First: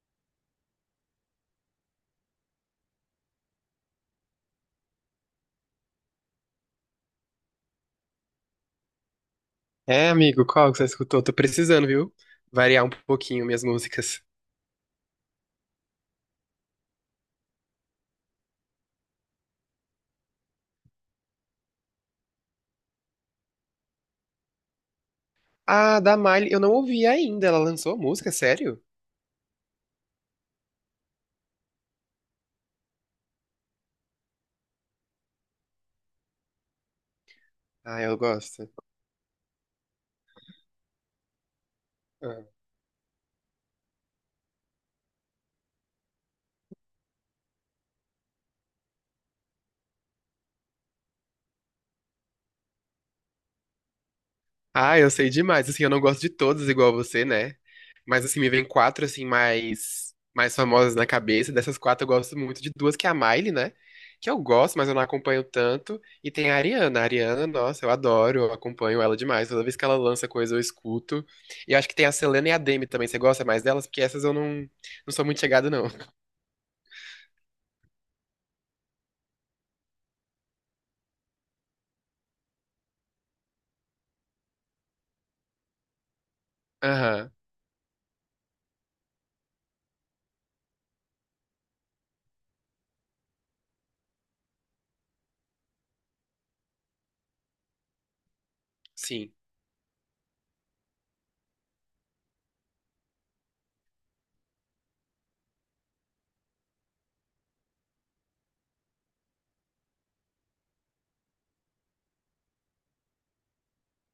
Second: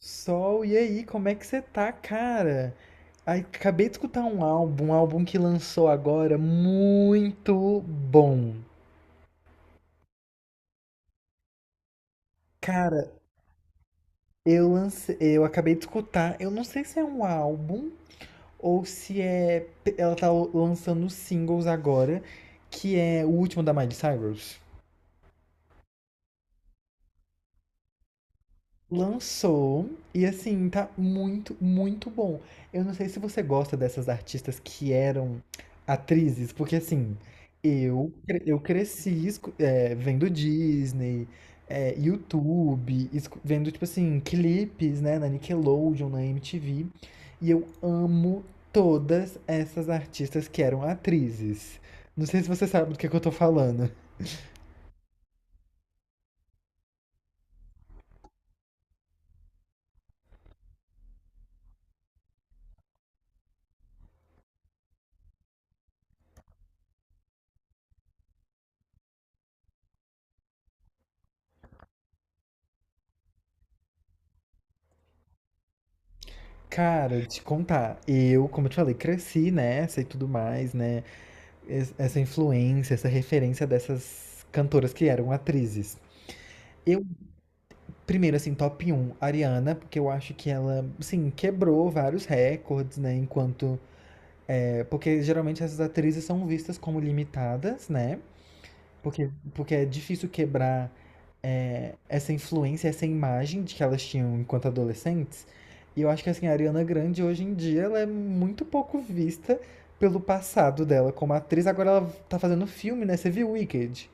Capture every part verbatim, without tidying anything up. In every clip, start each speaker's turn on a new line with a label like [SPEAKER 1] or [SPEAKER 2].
[SPEAKER 1] Sol, e aí, como é que você tá, cara? Ai, acabei de escutar um álbum, um álbum que lançou agora, muito bom.
[SPEAKER 2] É, amigo, qual que você escutou? Tô precisando, viu? Variar um
[SPEAKER 1] Cara,
[SPEAKER 2] pouquinho minhas músicas.
[SPEAKER 1] eu lancei, eu acabei de escutar, eu não sei se é um álbum ou se é, ela tá lançando singles agora, que é o último da Miley Cyrus.
[SPEAKER 2] Ah, da Miley, eu não ouvi ainda. Ela lançou a música, sério?
[SPEAKER 1] Lançou e assim, tá muito, muito bom. Eu não sei se você gosta dessas artistas que eram atrizes, porque assim,
[SPEAKER 2] Ah,
[SPEAKER 1] eu,
[SPEAKER 2] eu
[SPEAKER 1] cre- eu
[SPEAKER 2] gosto.
[SPEAKER 1] cresci escu- eh, vendo Disney, eh,
[SPEAKER 2] Ah,
[SPEAKER 1] YouTube, escu- vendo, tipo assim, clipes, né, na Nickelodeon, na M T V, e eu amo todas essas artistas que eram atrizes. Não sei se você sabe do que é que eu tô falando.
[SPEAKER 2] Ah, eu sei demais. Assim, eu não gosto de todas igual você, né? Mas assim, me vem quatro assim mais mais famosas na cabeça. Dessas quatro eu gosto muito de duas, que é a Miley, né? Que eu gosto, mas eu não acompanho tanto. E tem a Ariana. A Ariana, nossa, eu adoro, eu acompanho ela demais. Toda vez que ela lança coisa, eu escuto. E eu acho que tem a Selena e a Demi também. Você gosta mais delas? Porque essas eu não, não sou muito chegado, não.
[SPEAKER 1] Cara, te contar, eu, como eu te falei, cresci nessa e tudo mais, né? Essa influência, essa referência dessas cantoras que eram atrizes. Eu,
[SPEAKER 2] Aham,
[SPEAKER 1] primeiro, assim, top um, Ariana, porque eu acho que ela, assim, quebrou vários recordes, né? Enquanto. É, porque geralmente essas atrizes são vistas como limitadas, né? Porque,
[SPEAKER 2] sim.
[SPEAKER 1] porque é difícil quebrar é, essa influência, essa imagem de que elas tinham enquanto adolescentes. E eu acho que, assim, a Ariana Grande, hoje em dia, ela é muito pouco vista pelo passado dela como atriz. Agora ela tá fazendo filme, né? Você viu Wicked?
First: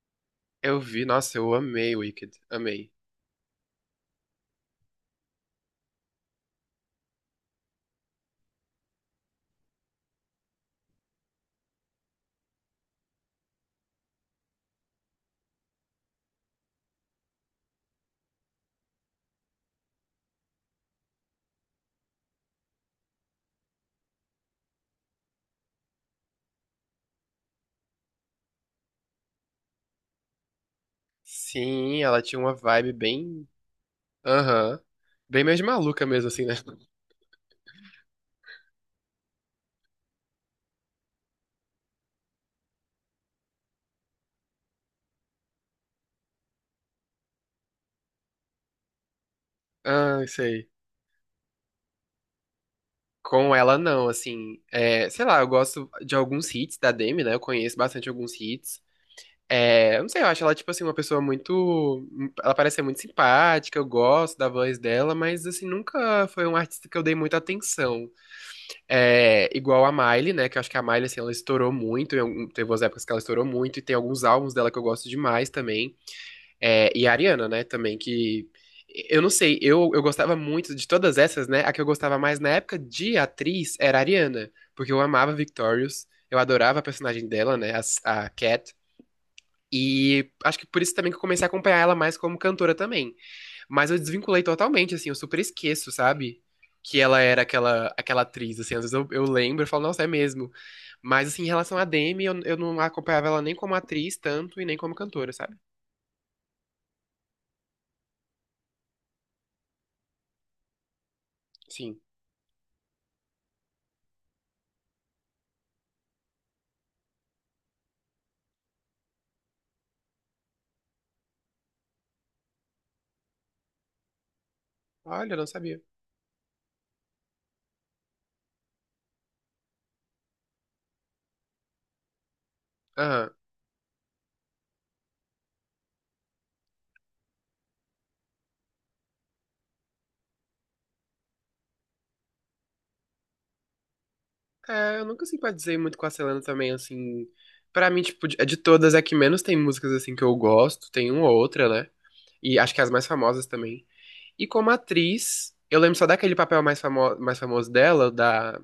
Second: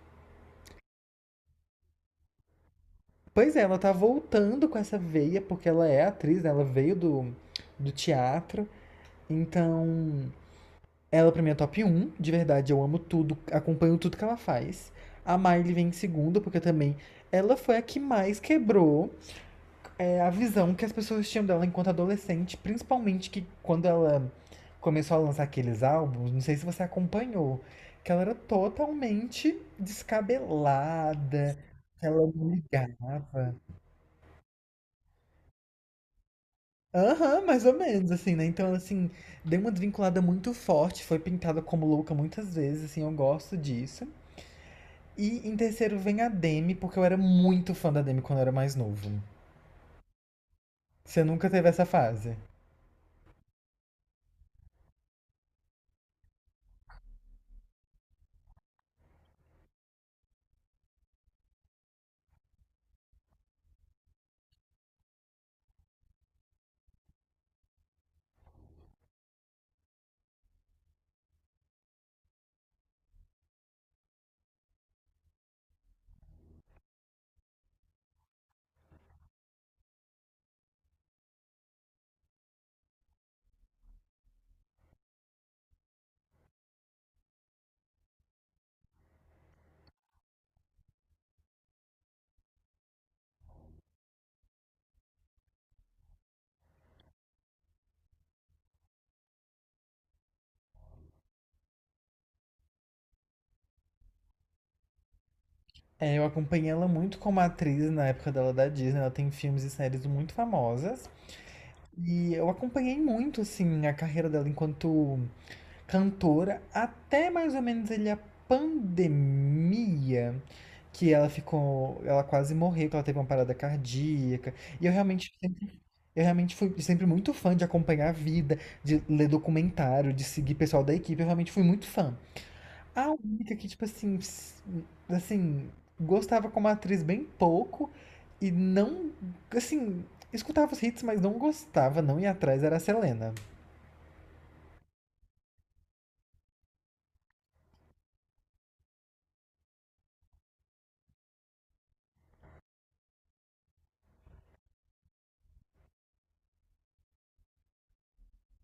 [SPEAKER 2] Eu vi, nossa, eu amei Wicked. Amei.
[SPEAKER 1] Pois é, ela tá voltando com essa veia, porque ela é atriz, né? Ela veio do, do teatro. Então, ela pra mim é top um. De verdade, eu amo tudo, acompanho tudo que ela faz. A Miley vem em segundo, porque também ela foi a que mais quebrou é, a visão que as pessoas tinham dela enquanto adolescente. Principalmente que quando ela começou a lançar aqueles álbuns, não sei se você acompanhou, que ela era totalmente descabelada,
[SPEAKER 2] Sim,
[SPEAKER 1] que ela
[SPEAKER 2] ela tinha
[SPEAKER 1] não
[SPEAKER 2] uma vibe bem.
[SPEAKER 1] ligava.
[SPEAKER 2] Aham. Bem mais maluca mesmo, assim, né?
[SPEAKER 1] Aham, mais ou menos, assim, né? Então, assim, deu uma desvinculada muito forte, foi pintada como louca muitas vezes, assim, eu gosto disso. E em terceiro vem a Demi, porque eu era muito fã da Demi quando eu era mais novo.
[SPEAKER 2] Ah, sei.
[SPEAKER 1] Você nunca teve essa fase?
[SPEAKER 2] Com ela, não, assim, é, sei lá, eu gosto de alguns hits da Demi, né? Eu conheço bastante alguns hits. É, eu não sei, eu acho ela, tipo assim, uma pessoa muito. Ela parece ser muito simpática, eu gosto da voz dela, mas, assim, nunca foi um artista que eu dei muita atenção. É, igual a Miley, né? Que eu acho que a Miley, assim, ela estourou muito, em algum- teve umas épocas que ela estourou muito, e tem alguns álbuns dela que eu gosto demais também. É, e a Ariana, né, também, que. Eu não sei, eu, eu gostava muito de todas essas, né? A que eu gostava mais na época de atriz era a Ariana, porque eu amava Victorious, eu adorava a personagem dela, né? A, a Cat. E acho que por isso também que eu comecei a acompanhar ela mais como cantora também. Mas eu desvinculei totalmente, assim, eu super esqueço, sabe? Que ela era aquela, aquela atriz, assim, às vezes eu, eu lembro e falo, nossa, é mesmo. Mas, assim, em relação à Demi, eu, eu não acompanhava ela nem como atriz tanto e nem como cantora, sabe?
[SPEAKER 1] É, eu acompanhei ela muito como atriz na época dela da Disney, ela tem filmes e séries muito famosas.
[SPEAKER 2] Sim.
[SPEAKER 1] E eu acompanhei muito, assim, a carreira dela enquanto cantora até mais ou menos ele a pandemia, que ela ficou, ela quase morreu, que ela teve uma parada cardíaca. E eu
[SPEAKER 2] Olha,
[SPEAKER 1] realmente
[SPEAKER 2] eu não
[SPEAKER 1] sempre,
[SPEAKER 2] sabia.
[SPEAKER 1] eu realmente fui sempre muito fã de acompanhar a vida, de ler documentário, de seguir pessoal da equipe, eu realmente fui muito fã. A
[SPEAKER 2] Aham.
[SPEAKER 1] única que tipo assim, s- assim, gostava como atriz bem pouco e não, assim, escutava os hits, mas não gostava, não ia atrás, era a Selena.
[SPEAKER 2] É, eu nunca simpatizei muito com a Selena também, assim. Pra mim, tipo, de de todas, é que menos tem músicas, assim, que eu gosto. Tem uma ou outra, né? E acho que as mais famosas também. E como atriz, eu lembro só daquele papel mais, famo mais famoso dela, da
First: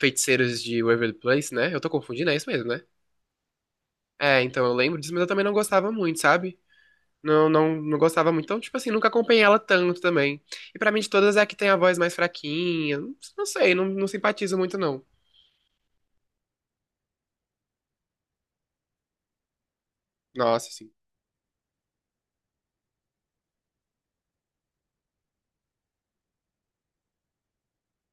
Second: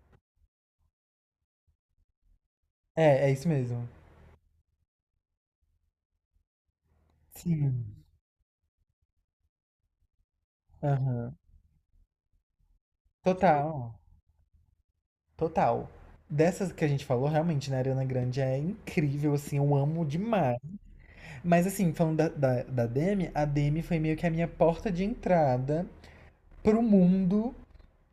[SPEAKER 2] Feiticeiras de Waverly Place, né? Eu tô confundindo, é isso mesmo, né?
[SPEAKER 1] É, é isso mesmo.
[SPEAKER 2] É, então eu lembro disso, mas eu também não gostava muito, sabe? Não, não,
[SPEAKER 1] Sim.
[SPEAKER 2] não gostava muito. Então, tipo assim, nunca acompanhei ela tanto também. E pra mim, de
[SPEAKER 1] Aham.
[SPEAKER 2] todas, é a que tem a voz mais fraquinha. Não não sei, não,
[SPEAKER 1] Total,
[SPEAKER 2] não simpatizo muito, não.
[SPEAKER 1] total. Dessas que a gente falou, realmente, né, a Ariana Grande é incrível, assim, eu amo demais.
[SPEAKER 2] Nossa, assim.
[SPEAKER 1] Mas assim, falando da, da, da Demi, a Demi foi meio que a minha porta de entrada pro mundo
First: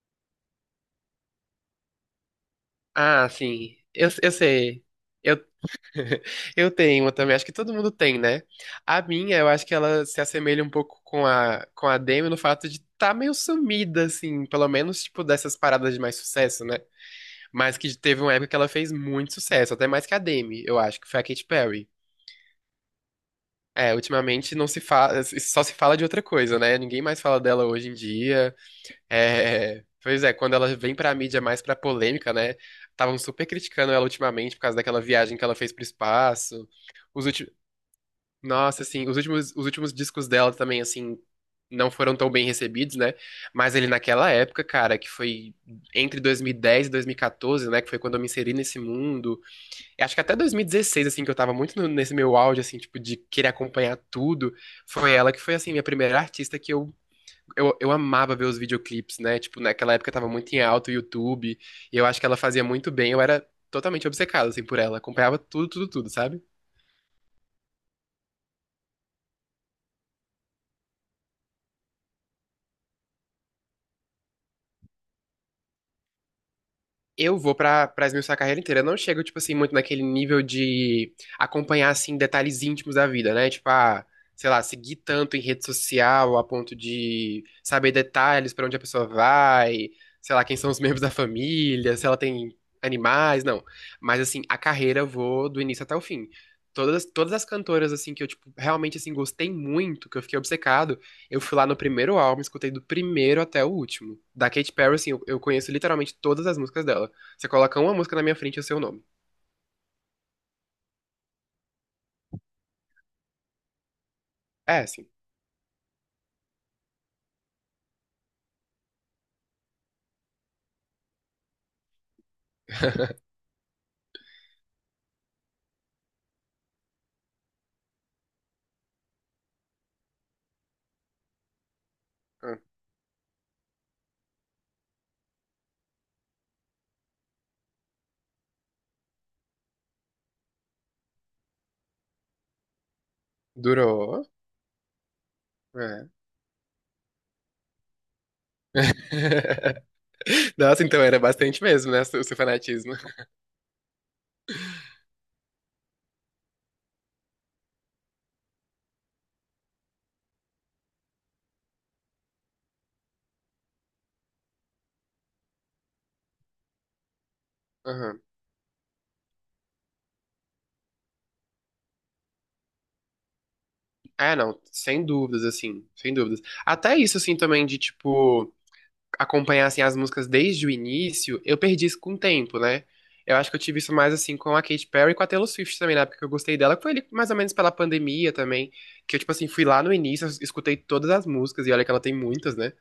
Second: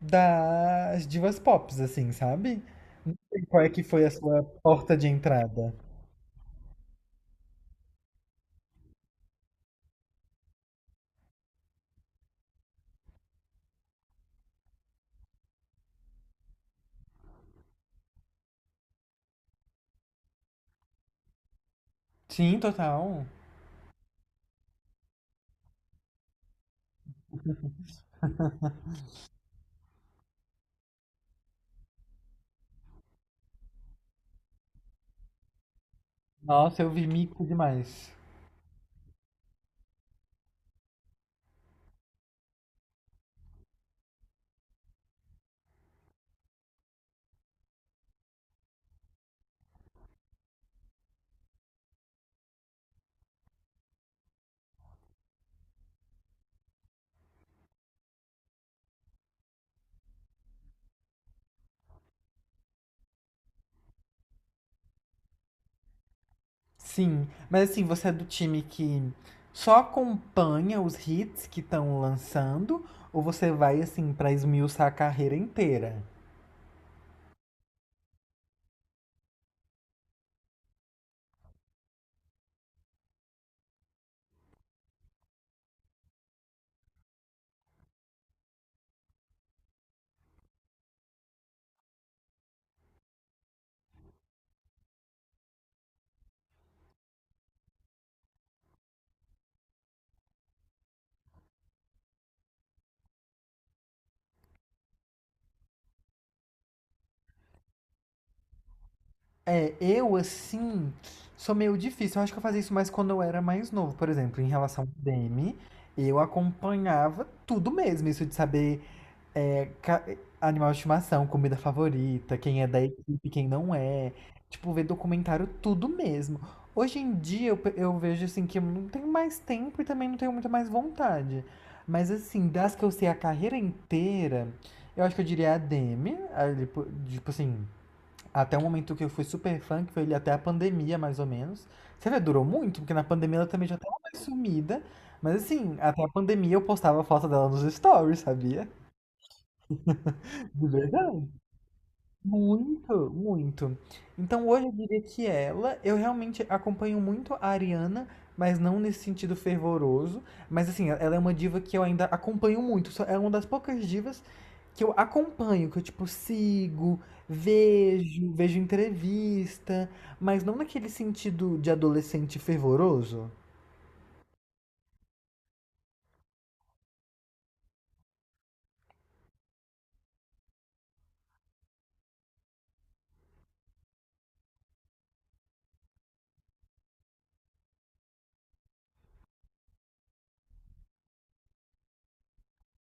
[SPEAKER 1] das divas pops, assim, sabe? Não
[SPEAKER 2] Ah,
[SPEAKER 1] sei qual é
[SPEAKER 2] sim.
[SPEAKER 1] que foi
[SPEAKER 2] Eu,
[SPEAKER 1] a
[SPEAKER 2] eu
[SPEAKER 1] sua
[SPEAKER 2] sei.
[SPEAKER 1] porta de
[SPEAKER 2] Eu,
[SPEAKER 1] entrada.
[SPEAKER 2] eu tenho uma também. Acho que todo mundo tem, né? A minha, eu acho que ela se assemelha um pouco com a, com a Demi no fato de tá meio sumida, assim. Pelo menos, tipo, dessas paradas de mais sucesso, né? Mas que teve uma época que ela fez muito sucesso. Até mais que a Demi, eu acho, que foi a Katy Perry.
[SPEAKER 1] Sim, total.
[SPEAKER 2] É, ultimamente não se fala, só se fala de outra coisa, né? Ninguém mais fala dela hoje em dia. É, pois é, quando ela vem pra mídia mais pra polêmica, né? Estavam super criticando ela ultimamente por causa daquela viagem que ela fez pro espaço.
[SPEAKER 1] Nossa, eu vi
[SPEAKER 2] Os
[SPEAKER 1] mico
[SPEAKER 2] últimos,
[SPEAKER 1] demais.
[SPEAKER 2] nossa, assim, os últimos, os últimos discos dela também, assim, não foram tão bem recebidos, né? Mas ele naquela época, cara, que foi entre dois mil e dez e dois mil e quatorze, né? Que foi quando eu me inseri nesse mundo. Eu acho que até dois mil e dezesseis, assim, que eu tava muito no- nesse meu auge, assim, tipo, de querer acompanhar tudo. Foi ela que foi, assim, minha primeira artista que eu eu, eu amava ver os videoclipes, né? Tipo, naquela época tava muito em alta o YouTube, e eu acho que ela fazia muito bem, eu era totalmente obcecado, assim, por ela, acompanhava tudo, tudo, tudo, sabe?
[SPEAKER 1] Sim, mas assim, você é do time que só acompanha os hits que estão lançando ou você vai assim pra esmiuçar a carreira inteira?
[SPEAKER 2] Eu vou pra, pra esmiuçar a carreira inteira. Eu não chego, tipo assim, muito naquele nível de acompanhar, assim, detalhes íntimos da vida, né? Tipo, ah, sei lá, seguir tanto em rede social a ponto de saber detalhes pra onde a pessoa vai, sei lá, quem são os membros da família, se ela tem animais, não. Mas, assim, a carreira eu vou do início até o fim. Todas, todas as cantoras, assim, que eu, tipo, realmente, assim, gostei muito, que eu fiquei obcecado, eu fui lá no primeiro álbum, escutei do primeiro até o último. Da Katy Perry, assim, eu, eu conheço literalmente todas as músicas dela. Você coloca uma música na minha frente e o seu nome.
[SPEAKER 1] É, eu assim sou meio difícil. Eu acho que eu fazia isso mais quando eu era mais novo, por exemplo, em
[SPEAKER 2] É
[SPEAKER 1] relação ao
[SPEAKER 2] assim.
[SPEAKER 1] Demi, eu acompanhava tudo mesmo, isso de saber. É, ca- animal de estimação, comida favorita, quem é da equipe, quem não é. Tipo, ver documentário, tudo mesmo. Hoje em dia eu, pe- eu vejo assim que eu não tenho mais tempo e também não tenho muito mais vontade. Mas assim, das que eu sei a carreira inteira, eu acho que eu diria a Demi, ali po- tipo assim, até o momento que eu fui super fã, que foi ali até a pandemia mais ou menos. Você vê, durou muito, porque na pandemia ela também já tava mais
[SPEAKER 2] Durou.
[SPEAKER 1] sumida. Mas assim, até a
[SPEAKER 2] É.
[SPEAKER 1] pandemia eu postava foto dela nos stories, sabia? De
[SPEAKER 2] Nossa, então era
[SPEAKER 1] verdade.
[SPEAKER 2] bastante mesmo, né? O seu fanatismo.
[SPEAKER 1] Muito, muito. Então hoje eu diria que ela, eu realmente acompanho muito a Ariana, mas não nesse sentido fervoroso. Mas assim, ela é uma diva que eu ainda acompanho muito. Só- É uma das poucas divas que eu acompanho, que eu tipo sigo,
[SPEAKER 2] Aham.
[SPEAKER 1] vejo, vejo entrevista, mas não naquele sentido de adolescente fervoroso.
[SPEAKER 2] É, não, sem dúvidas, assim, sem dúvidas. Até isso, assim, também de, tipo, acompanhar, assim, as músicas desde o início, eu perdi isso com o tempo, né? Eu acho que eu tive isso mais, assim, com a Katy Perry e com a Taylor Swift também, na época que eu gostei dela, que foi ali mais ou menos pela pandemia também, que eu, tipo assim, fui lá no início, escutei todas as músicas, e olha que ela tem muitas, né?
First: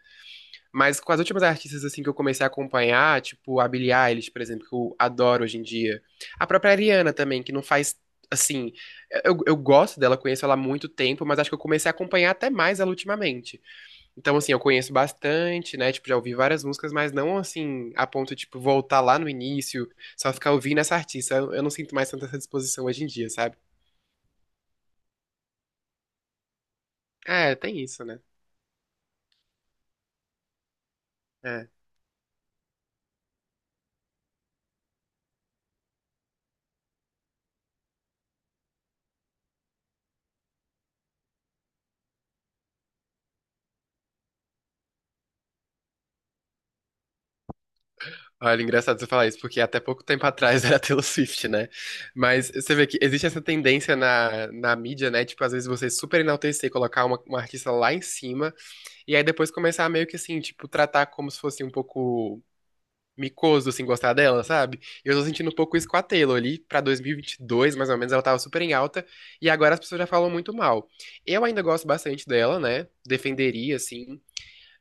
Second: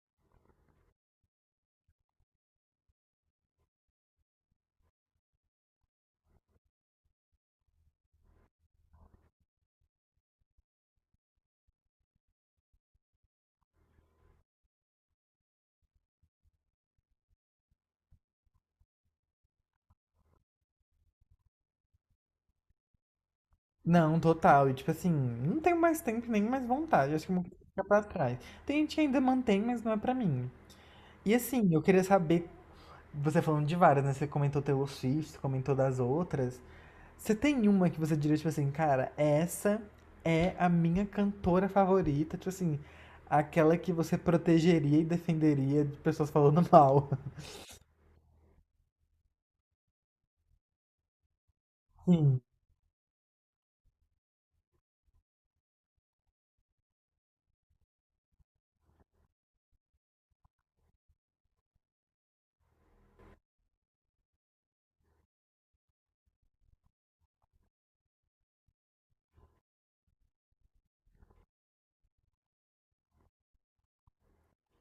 [SPEAKER 2] Mas com as últimas artistas assim que eu comecei a acompanhar, tipo a Billie Eilish, por exemplo, que eu adoro hoje em dia. A própria Ariana também, que não faz assim, eu, eu gosto dela, conheço ela há muito tempo, mas acho que eu comecei a acompanhar até mais ela ultimamente. Então assim, eu conheço bastante, né? Tipo, já ouvi várias músicas, mas não assim a ponto de tipo voltar lá no início, só ficar ouvindo essa artista. Eu, eu não sinto mais tanta essa disposição hoje em dia, sabe?
[SPEAKER 1] Não, total. E tipo assim, não tenho mais tempo nem mais vontade. Acho que eu vou
[SPEAKER 2] É, tem
[SPEAKER 1] ficar pra
[SPEAKER 2] isso, né?
[SPEAKER 1] trás. Tem gente que ainda mantém, mas não é pra mim. E
[SPEAKER 2] É.
[SPEAKER 1] assim, eu queria saber, você falando de várias, né? Você comentou Taylor Swift, comentou das outras. Você tem uma que você diria, tipo assim, cara, essa é a minha cantora favorita, tipo assim, aquela que você protegeria e defenderia de pessoas falando mal.
[SPEAKER 2] Olha, engraçado você falar isso, porque até pouco tempo atrás era Taylor Swift, né?
[SPEAKER 1] Sim.
[SPEAKER 2] Mas você vê que existe essa tendência na, na mídia, né? Tipo, às vezes você super enaltecer, colocar uma, uma artista lá em cima, e aí depois começar meio que assim, tipo, tratar como se fosse um pouco micoso, assim, gostar dela, sabe? Eu tô sentindo um pouco isso com a Taylor ali, pra dois mil e vinte e dois, mais ou menos, ela tava super em alta, e agora as pessoas já falam muito mal. Eu ainda gosto bastante dela, né? Defenderia, assim,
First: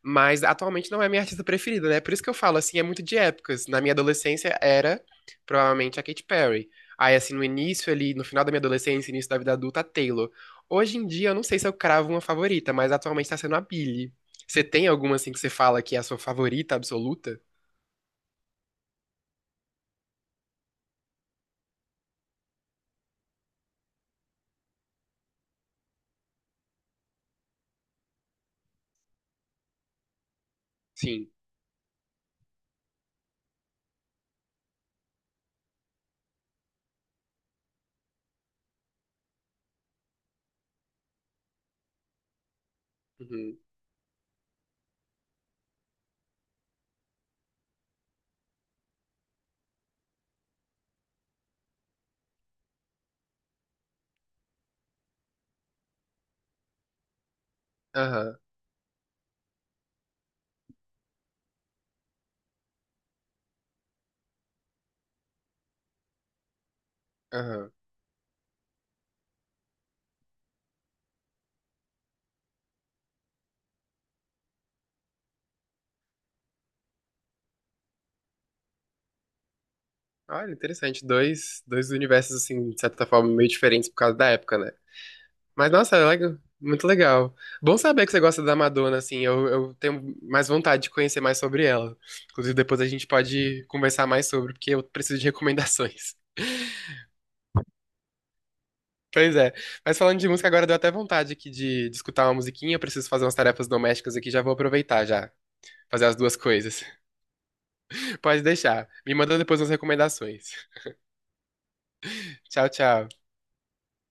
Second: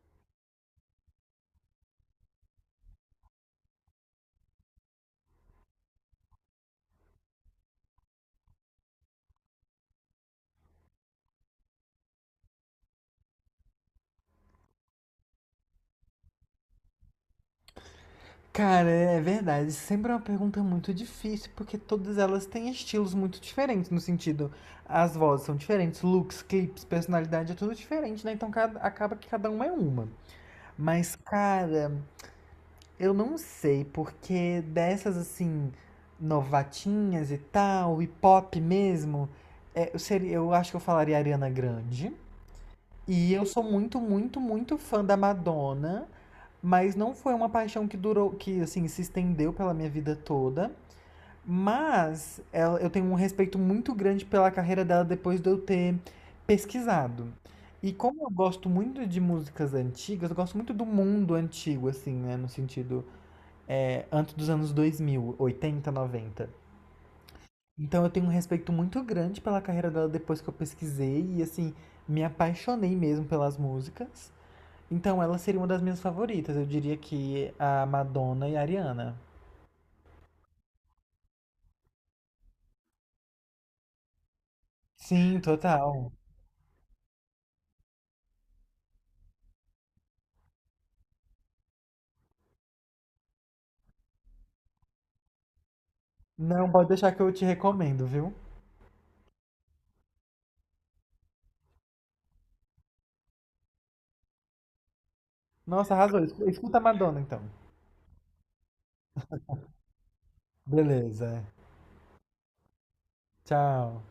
[SPEAKER 2] mas atualmente não é a minha artista preferida, né? Por isso que eu falo, assim, é muito de épocas. Na minha adolescência era provavelmente a Katy Perry. Aí, assim, no início ali, no final da minha adolescência, início da vida adulta, a Taylor. Hoje em dia, eu não sei se eu cravo uma favorita, mas atualmente tá sendo a Billie. Você tem alguma, assim, que você fala que é a sua favorita absoluta?
[SPEAKER 1] Cara, é verdade. Sempre é uma pergunta muito difícil, porque todas elas têm estilos muito diferentes, no sentido, as vozes são diferentes, looks, clipes, personalidade, é tudo diferente, né? Então cada- acaba que cada uma é uma. Mas,
[SPEAKER 2] Sim.
[SPEAKER 1] cara, eu não sei, porque dessas assim, novatinhas e tal, e pop mesmo, é, eu, seria, eu acho que eu falaria Ariana Grande. E eu
[SPEAKER 2] Uhum.
[SPEAKER 1] sou muito, muito, muito fã da Madonna, mas não foi uma paixão que durou, que assim, se estendeu pela minha vida toda. Mas ela- eu tenho um respeito muito grande pela carreira dela depois de eu ter pesquisado. E como eu
[SPEAKER 2] Aham,
[SPEAKER 1] gosto muito de músicas antigas, eu gosto muito do mundo antigo, assim, né? No sentido é, antes dos anos dois mil oitenta noventa.
[SPEAKER 2] aham.
[SPEAKER 1] Então eu tenho um respeito muito grande pela carreira dela depois que eu pesquisei e assim, me apaixonei mesmo pelas músicas. Então ela seria uma das minhas favoritas, eu diria que a Madonna e a Ariana.
[SPEAKER 2] Olha, interessante. Dois, dois universos, assim, de certa forma, meio diferentes por causa da época, né?
[SPEAKER 1] Sim,
[SPEAKER 2] Mas, nossa, é
[SPEAKER 1] total.
[SPEAKER 2] legal. Muito legal. Bom saber que você gosta da Madonna, assim. Eu, eu tenho mais vontade de conhecer mais sobre ela. Inclusive, depois a gente pode conversar mais sobre, porque eu preciso de recomendações.
[SPEAKER 1] Não, pode deixar que eu te recomendo, viu?
[SPEAKER 2] Pois é. Mas falando de música, agora deu até vontade aqui de, de escutar uma musiquinha. Eu preciso fazer umas tarefas domésticas aqui, já vou aproveitar já.
[SPEAKER 1] Nossa,
[SPEAKER 2] Fazer as
[SPEAKER 1] arrasou.
[SPEAKER 2] duas
[SPEAKER 1] Escu- Escuta a
[SPEAKER 2] coisas.
[SPEAKER 1] Madonna então.
[SPEAKER 2] Pode deixar. Me manda depois umas recomendações.
[SPEAKER 1] Beleza.
[SPEAKER 2] Tchau, tchau.
[SPEAKER 1] Tchau.